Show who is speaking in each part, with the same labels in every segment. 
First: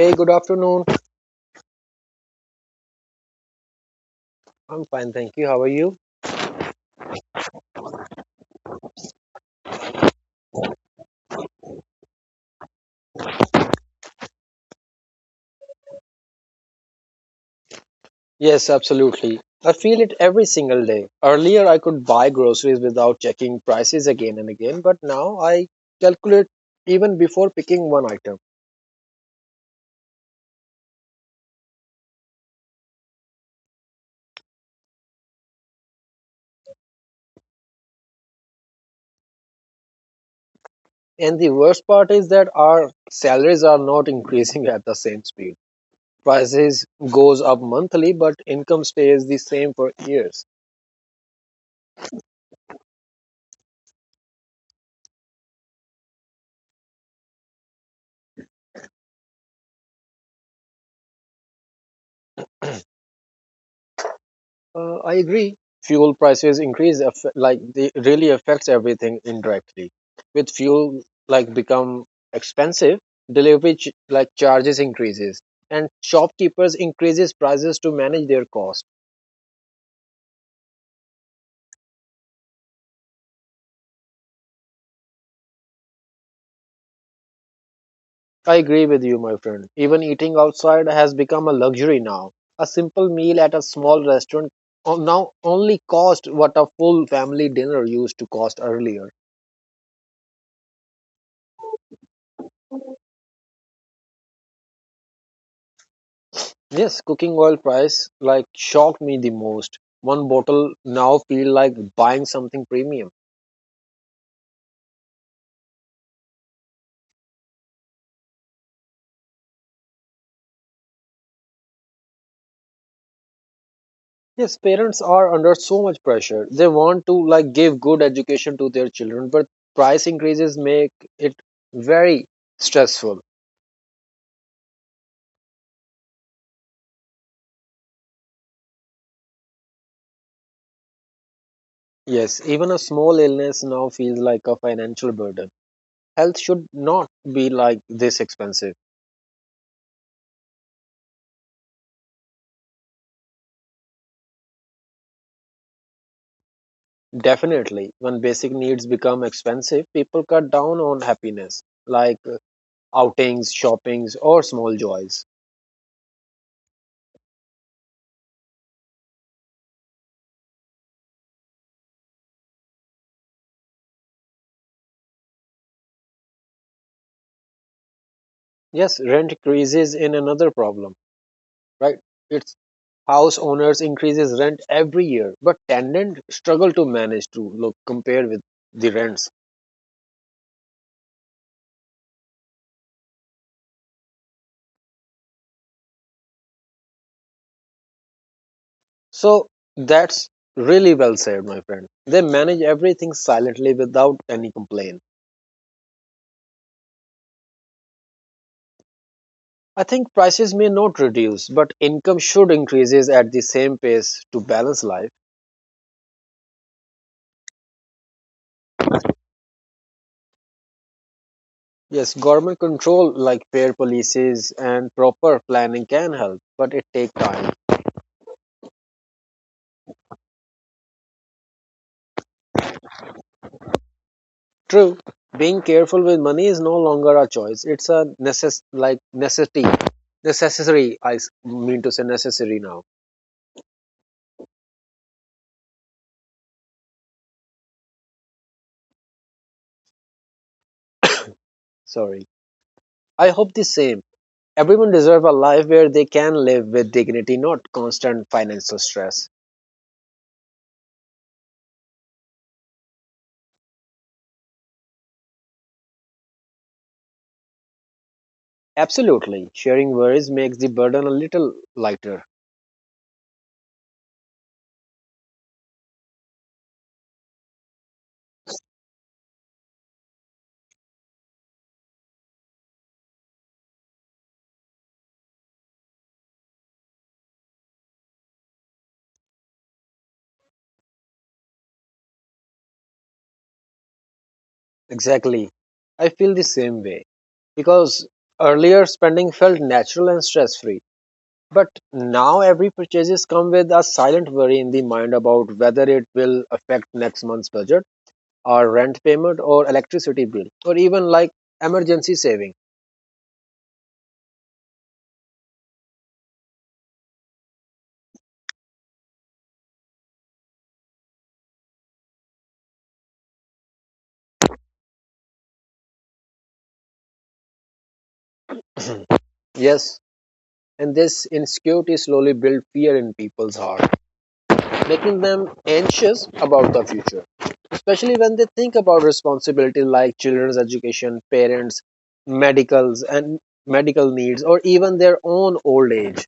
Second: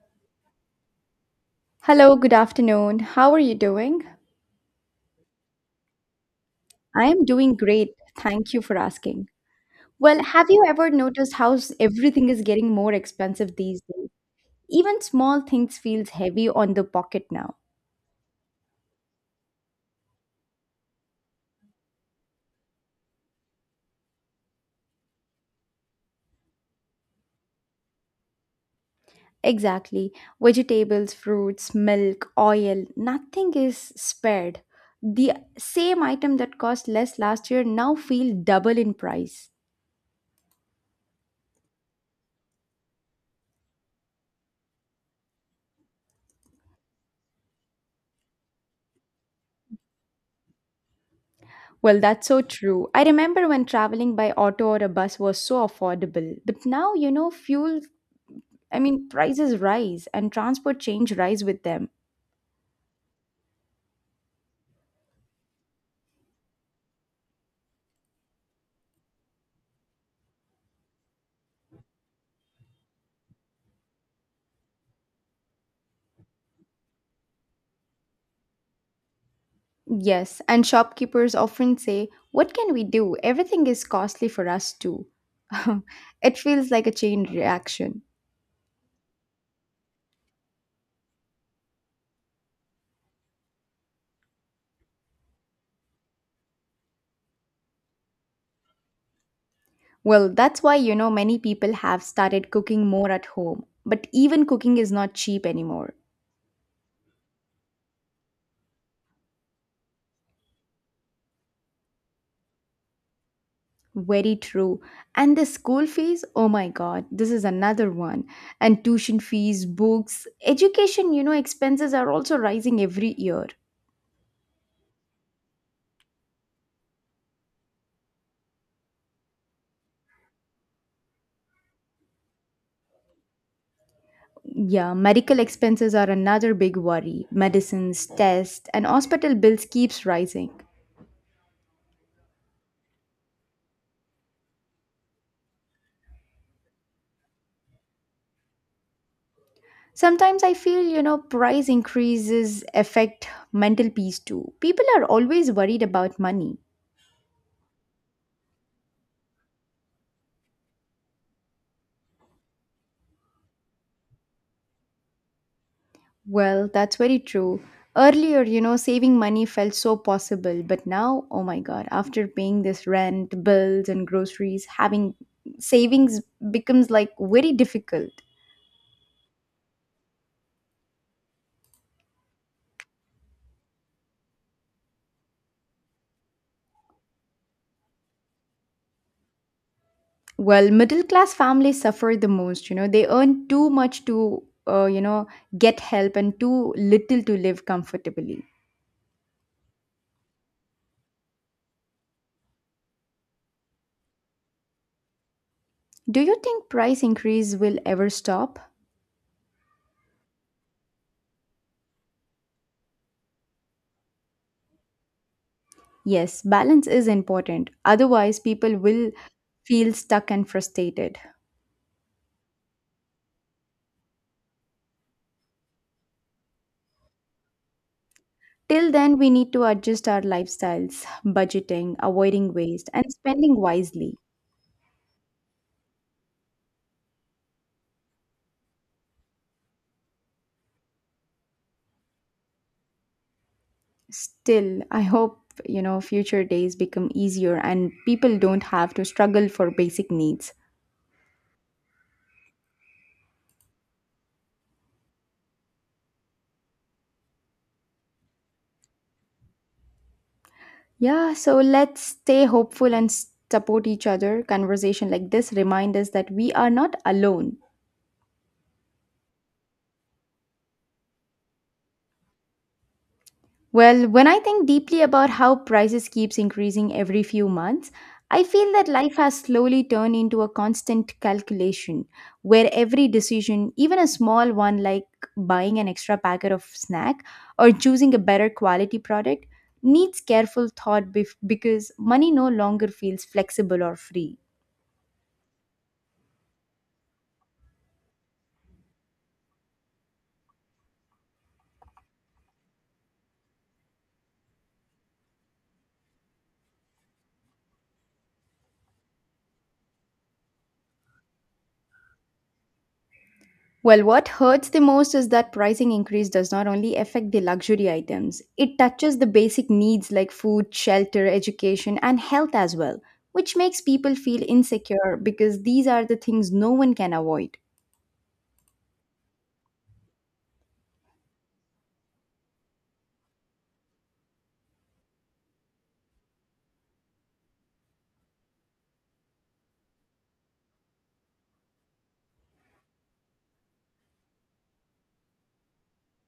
Speaker 1: Hey, good afternoon.
Speaker 2: Hello, good afternoon. How are you doing?
Speaker 1: I'm fine, thank you. How are you?
Speaker 2: I am doing great. Thank you for asking. Well, have you ever noticed how everything is getting more expensive these days? Even small things feels heavy on the pocket now.
Speaker 1: Yes, absolutely. I feel it every single day. Earlier, I could buy groceries without checking prices again and again, but now I calculate even before picking one item.
Speaker 2: Exactly. Vegetables, fruits, milk, oil, nothing is spared. The same item that cost less last year now feel double in price.
Speaker 1: And the worst part is that our salaries are not increasing at the same speed. Prices goes up monthly, but income stays the same for years.
Speaker 2: Well, that's so true. I remember when traveling by auto or a bus was so affordable, but now, fuel prices rise and transport change rise with them.
Speaker 1: I agree. Fuel prices like they really affects everything indirectly. With fuel like become expensive, like charges increases, and shopkeepers increases prices to manage their cost.
Speaker 2: Yes, and shopkeepers often say, "What can we do? Everything is costly for us too." It feels like a chain reaction.
Speaker 1: I agree with you, my friend. Even eating outside has become a luxury now. A simple meal at a small restaurant now only cost what a full family dinner used to cost earlier.
Speaker 2: Well, that's why, many people have started cooking more at home. But even cooking is not cheap anymore.
Speaker 1: Yes, cooking oil price like shocked me the most. One bottle now feel like buying something premium.
Speaker 2: Very true. And the school fees, oh my god, this is another one. And tuition fees, books, education, expenses are also rising every year.
Speaker 1: Yes, parents are under so much pressure. They want to like give good education to their children, but price increases make it very stressful.
Speaker 2: Yeah, medical expenses are another big worry. Medicines, tests, and hospital bills keeps rising.
Speaker 1: Yes, even a small illness now feels like a financial burden. Health should not be like this expensive.
Speaker 2: Sometimes I feel, price increases affect mental peace too. People are always worried about money.
Speaker 1: Definitely, when basic needs become expensive, people cut down on happiness like outings, shoppings, or small joys.
Speaker 2: Well, that's very true. Earlier, saving money felt so possible, but now, oh my god, after paying this rent, bills and groceries, having savings becomes like very difficult.
Speaker 1: Yes, rent increases in another problem, right? It's house owners increases rent every year, but tenant struggle to manage to look compare with the rents.
Speaker 2: Well, middle class families suffer the most. You know, they earn too much to, get help and too little to live comfortably.
Speaker 1: So that's really well said, my friend. They manage everything silently without any complaint.
Speaker 2: Do you think price increase will ever stop?
Speaker 1: I think prices may not reduce, but income should increases at the same pace to balance life.
Speaker 2: Yes, balance is important. Otherwise, people will feel stuck and frustrated.
Speaker 1: Yes, government control like fair policies and proper planning can help, but it takes time.
Speaker 2: Till then, we need to adjust our lifestyles, budgeting, avoiding waste, and spending wisely.
Speaker 1: True, being careful with money is no longer a choice. It's a like necessity. Necessary, I mean to say necessary now.
Speaker 2: Still, I hope future days become easier and people don't have to struggle for basic needs.
Speaker 1: Sorry. I hope the same. Everyone deserves a life where they can live with dignity, not constant financial stress.
Speaker 2: Yeah, so let's stay hopeful and support each other. Conversation like this remind us that we are not alone.
Speaker 1: Absolutely. Sharing worries makes the burden a little lighter.
Speaker 2: Well, when I think deeply about how prices keeps increasing every few months, I feel that life has slowly turned into a constant calculation where every decision, even a small one like buying an extra packet of snack or choosing a better quality product, needs careful thought because money no longer feels flexible or free.
Speaker 1: Exactly. I feel the same way. Because earlier spending felt natural and stress free. But now every purchases come with a silent worry in the mind about whether it will affect next month's budget or rent payment or electricity bill or even like emergency saving.
Speaker 2: Well, what hurts the most is that pricing increase does not only affect the luxury items, it touches the basic needs like food, shelter, education, and health as well, which makes people feel insecure because these are the things no one can avoid.
Speaker 1: Yes, and this insecurity slowly builds fear in people's heart, making them anxious about the future, especially when they think about responsibility like children's education, parents, medicals and medical needs or even their own old age.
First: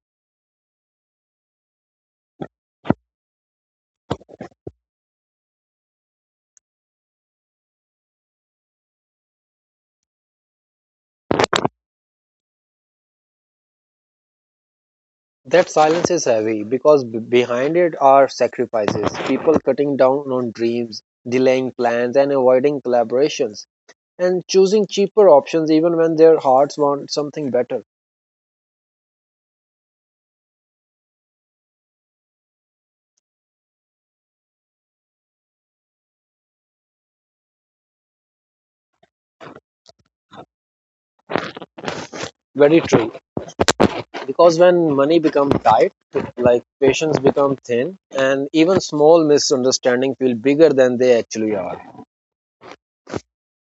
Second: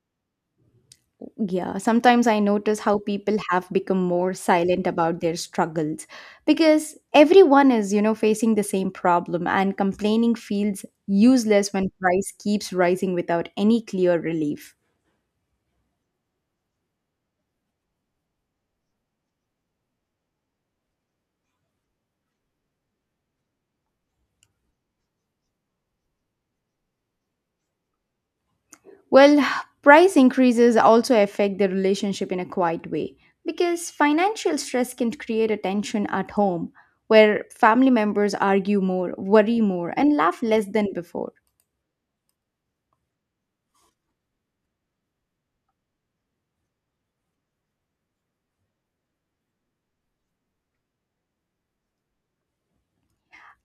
Speaker 2: Yeah, sometimes I notice how people have become more silent about their struggles because everyone is, facing the same problem and complaining feels useless when price keeps rising without any clear relief.
Speaker 1: That silence is heavy because behind it are sacrifices, people cutting down on dreams, delaying plans, and avoiding collaborations, and choosing cheaper options even when their hearts want something better.
Speaker 2: Well, price increases also affect the relationship in a quiet way because financial stress can create a tension at home where family members argue more, worry more, and laugh less than before.
Speaker 1: Very true. Because when money becomes tight, like patience become thin, and even small misunderstandings feel bigger than they actually are.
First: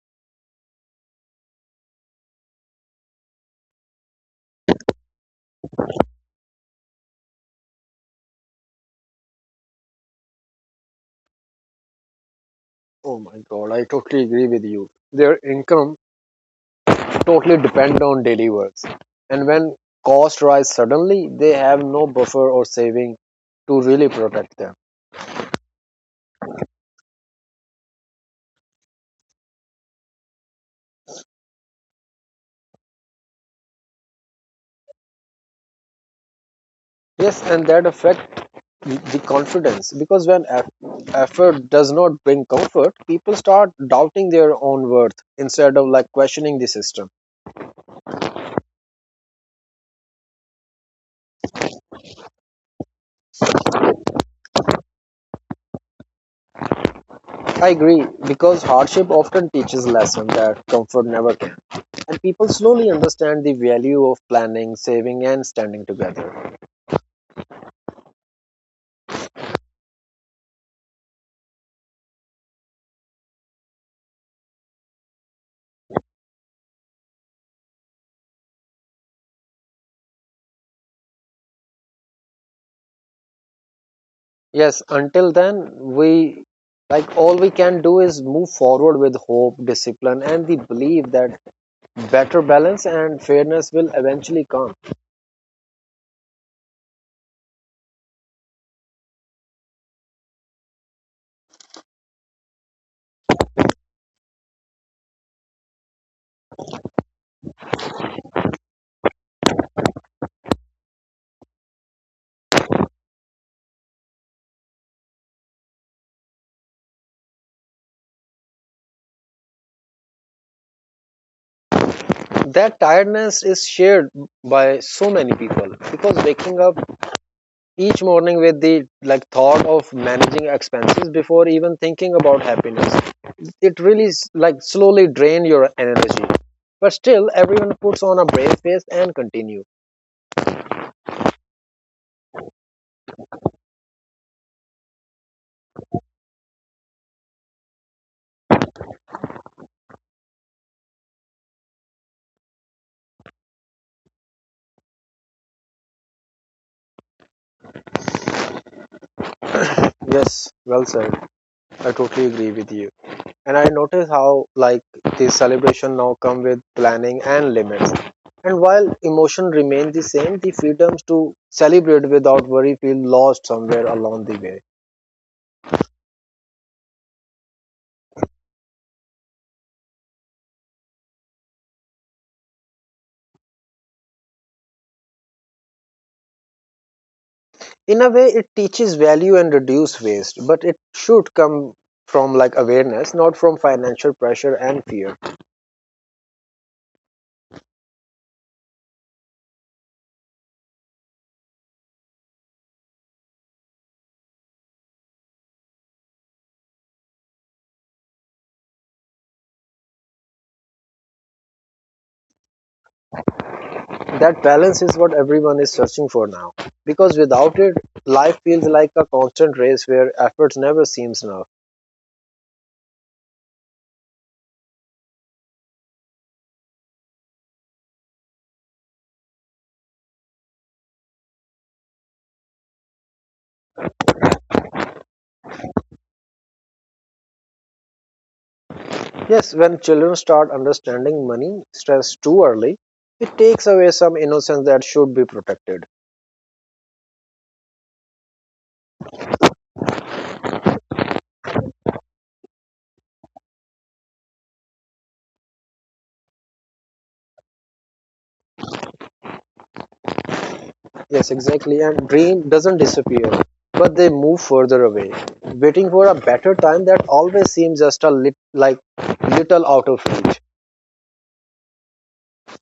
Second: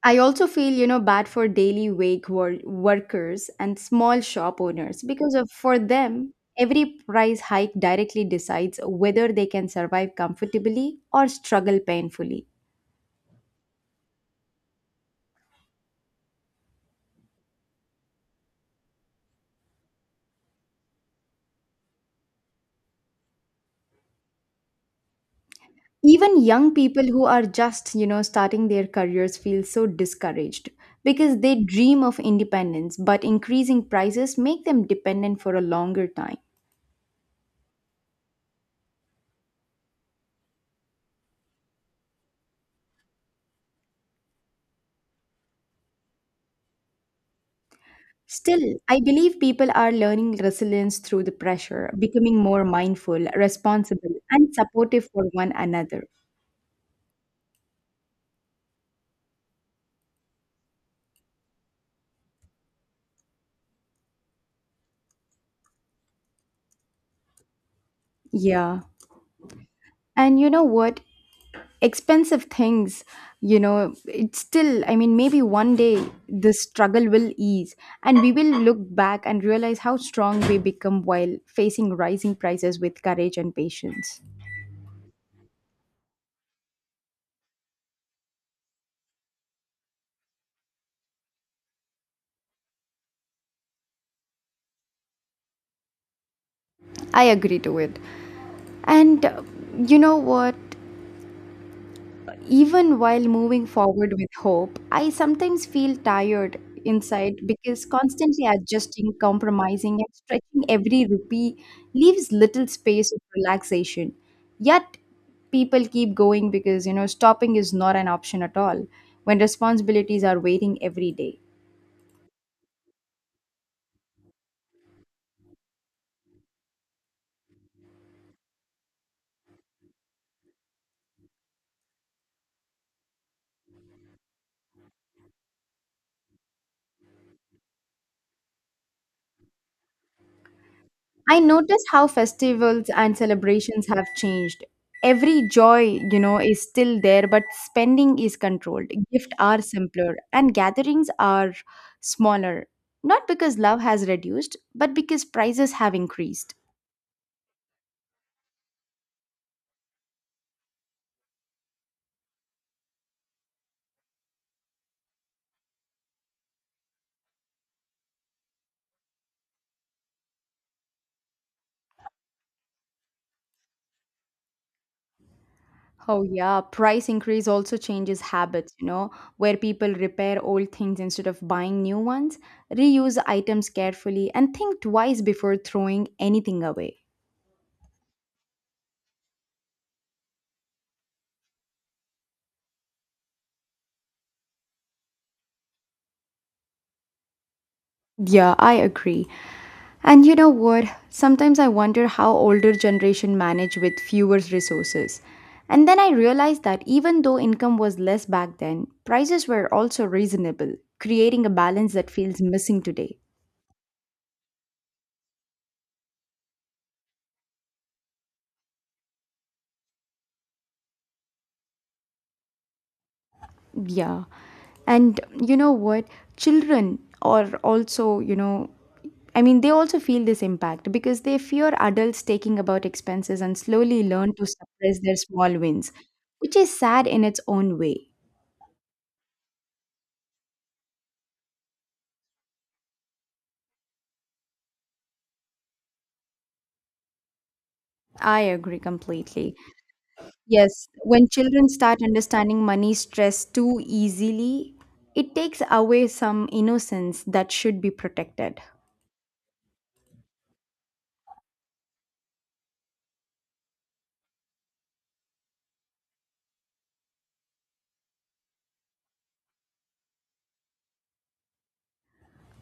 Speaker 2: I also feel, bad for daily wage workers and small shop owners because of, for them, every price hike directly decides whether they can survive comfortably or struggle painfully.
Speaker 1: Oh my god, I totally agree with you. Their income totally depend on daily works. And when costs rise suddenly, they have no buffer or saving to really protect them.
Speaker 2: Even young people who are just starting their careers feel so discouraged because they dream of independence but increasing prices make them dependent for a longer time.
Speaker 1: Yes, and that affect the confidence because effort does not bring comfort, people start doubting their own worth instead of like questioning the system.
Speaker 2: Still, I believe people are learning resilience through the pressure, becoming more mindful, responsible, and supportive for one another.
Speaker 1: I agree because hardship often teaches lesson that comfort never can, and people slowly understand the value of planning, saving, and standing together.
Speaker 2: Yeah, and you know what? Expensive things, you know. It's still, maybe one day this struggle will ease, and we will look back and realize how strong we become while facing rising prices with courage and patience.
Speaker 1: Yes, until then, we like all we can do is move forward with hope, discipline, and the belief that better balance and fairness will eventually come.
Speaker 2: I agree to it. And you know what? Even while moving forward with hope, I sometimes feel tired inside because constantly adjusting, compromising, and stretching every rupee leaves little space of relaxation. Yet, people keep going because, stopping is not an option at all when responsibilities are waiting every day.
Speaker 1: That tiredness is shared by so many people because waking up each morning with the like thought of managing expenses before even thinking about happiness, it really like slowly drain your energy. But still, everyone puts on a brave face and continue.
Speaker 2: I notice how festivals and celebrations have changed. Every joy, is still there, but spending is controlled. Gifts are simpler, and gatherings are smaller. Not because love has reduced, but because prices have increased.
Speaker 1: Yes, well said. I totally agree with you. And I notice how like the celebration now come with planning and limits, and while emotion remain the same, the freedoms to celebrate without worry feel lost somewhere along the way.
Speaker 2: Oh, yeah, price increase also changes habits, where people repair old things instead of buying new ones, reuse items carefully, and think twice before throwing anything away.
Speaker 1: In a way it teaches value and reduce waste, but it should come from like awareness, not from financial pressure and fear.
Speaker 2: Yeah, I agree. And you know what? Sometimes I wonder how older generation manage with fewer resources. And then I realized that even though income was less back then, prices were also reasonable, creating a balance that feels missing today.
Speaker 1: That balance is what everyone is searching for now, because without it life feels like a constant race where efforts never seems enough.
Speaker 2: Yeah. And you know what? Children are also, they also feel this impact because they fear adults taking about expenses and slowly learn to suppress their small wins, which is sad in its own way.
Speaker 1: Yes, when children start understanding money stress too early, it takes away some innocence that should be protected.
Speaker 2: I agree completely. Yes, when children start understanding money stress too easily, it takes away some innocence that should be protected.
Speaker 1: Yes, exactly. And dream doesn't disappear, but they move further away, waiting for a better time that always seems just a like little out of reach.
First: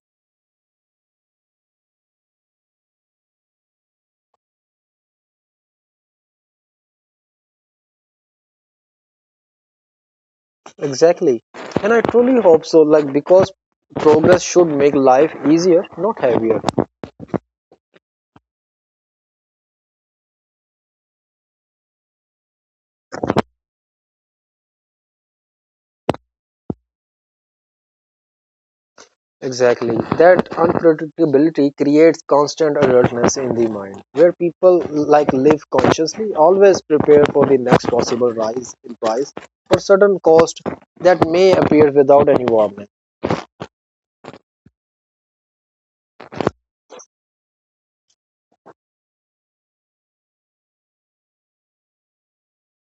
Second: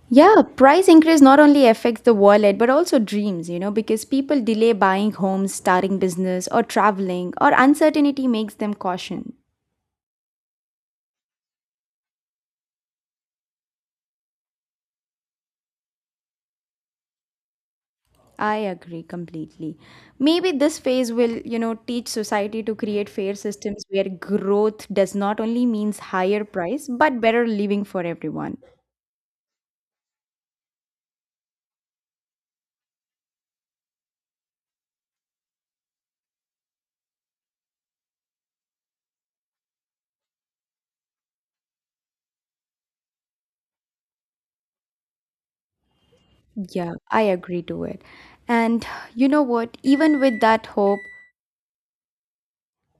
Speaker 2: Yeah, price increase not only affects the wallet but also dreams, because people delay buying homes, starting business, or traveling, or uncertainty makes them caution.
Speaker 1: Exactly. And I truly hope so, like because progress should make life easier, not heavier.
Speaker 2: I agree completely. Maybe this phase will, teach society to create fair systems where growth does not only means higher price but better living for everyone.
Speaker 1: Exactly. That unpredictability creates constant alertness in the mind, where people like live consciously, always prepare for the next possible rise in price or sudden cost that may appear without any warning.
Speaker 2: Yeah, I agree to it. And you know what?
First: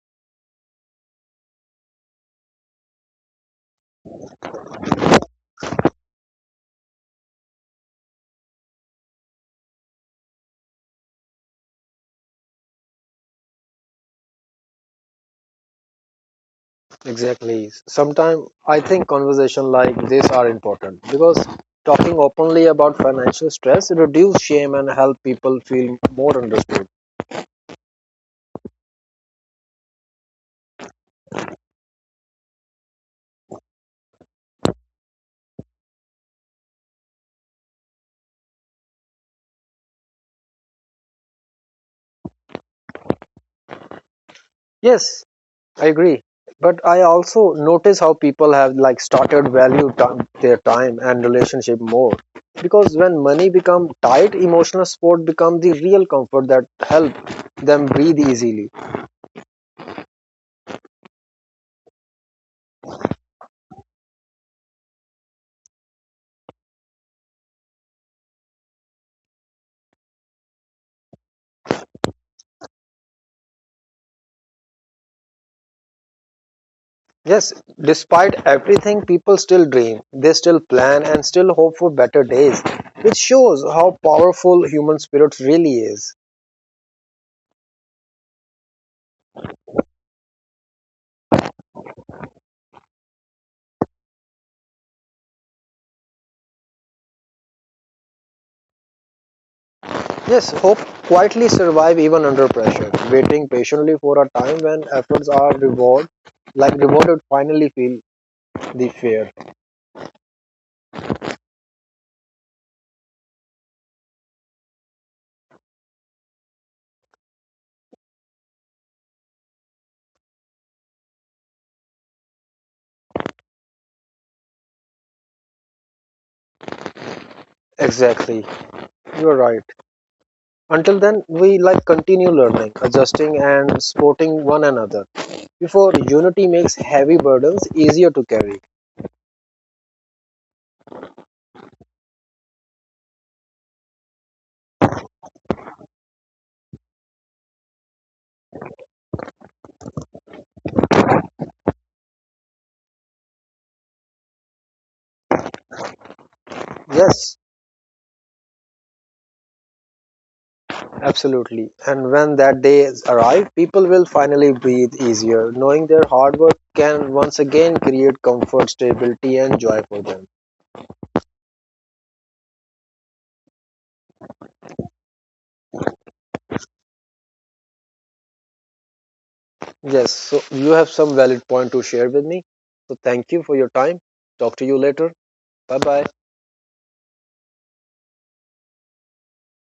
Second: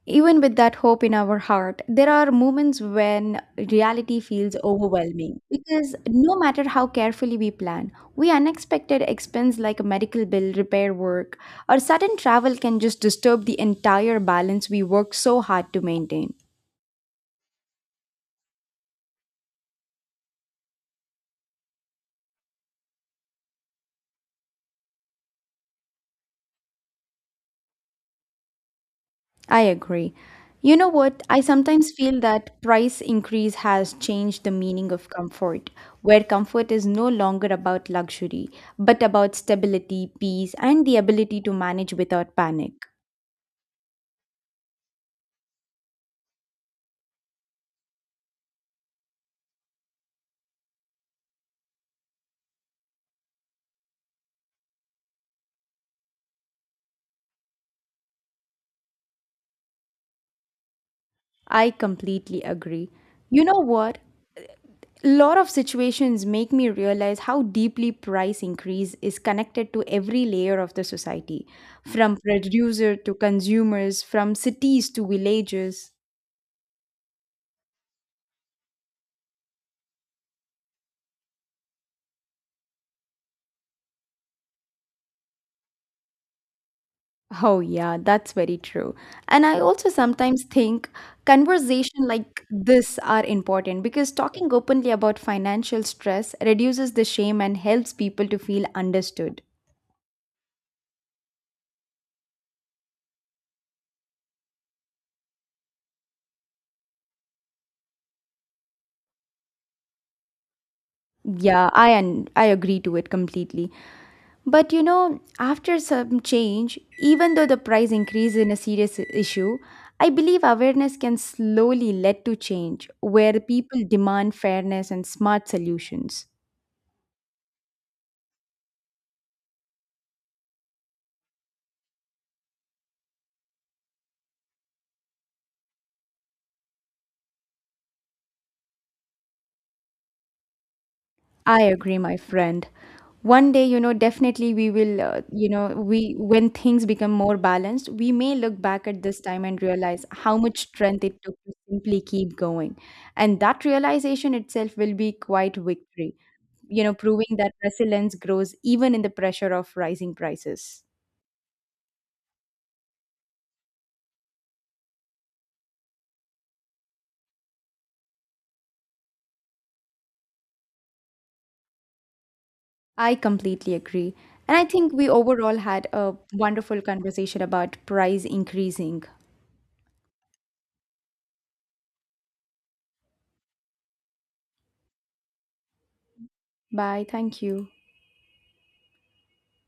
Speaker 2: Even with that hope in our heart, there are moments when reality feels overwhelming because no matter how carefully we plan, we unexpected expense like a medical bill, repair work, or sudden travel can just disturb the entire balance we work so hard to maintain.
Speaker 1: Exactly. Sometimes I think conversation like this are important because talking openly about financial stress reduce shame and help people feel more understood.
Speaker 2: I agree. You know what? I sometimes feel that price increase has changed the meaning of comfort, where comfort is no longer about luxury, but about stability, peace, and the ability to manage without panic.
Speaker 1: Yes, I agree. But I also notice how people have like started value time, their time and relationship more. Because when money become tight, emotional support become the real comfort that help them breathe easily.
Speaker 2: I completely agree. You know what? A lot of situations make me realize how deeply price increase is connected to every layer of the society, from producer to consumers, from cities to villages.
Speaker 1: Yes, despite everything, people still dream. They still plan and still hope for better days, which shows how powerful human spirit really is.
Speaker 2: Oh, yeah, that's very true. And I also sometimes think conversation like this are important because talking openly about financial stress reduces the shame and helps people to feel understood.
Speaker 1: Yes, hope quietly survive even under pressure, waiting patiently for a time when efforts are rewarded, like rewarded finally feel the fear.
Speaker 2: I agree to it completely. But you know, after some change, even though the price increase in a serious issue, I believe awareness can slowly lead to change where people demand fairness and smart solutions.
Speaker 1: Exactly. You're right. Until then we like continue learning, adjusting and supporting one another. Before unity makes heavy burdens easier to carry.
Speaker 2: I agree, my friend. One day, definitely we will, you know, we when things become more balanced, we may look back at this time and realize how much strength it took to simply keep going. And that realization itself will be quite victory, proving
Speaker 1: Yes,
Speaker 2: that resilience grows even in the pressure of rising prices.
Speaker 1: absolutely. And when that day arrives, people will finally breathe easier, knowing their hard work can once again create comfort, stability and joy for them.
Speaker 2: I completely agree. And I think we overall had a wonderful conversation about price increasing.
Speaker 1: Yes, so you have some valid point to share with me. So thank you for your time. Talk to you later. Bye bye.
Speaker 2: Bye. Thank you.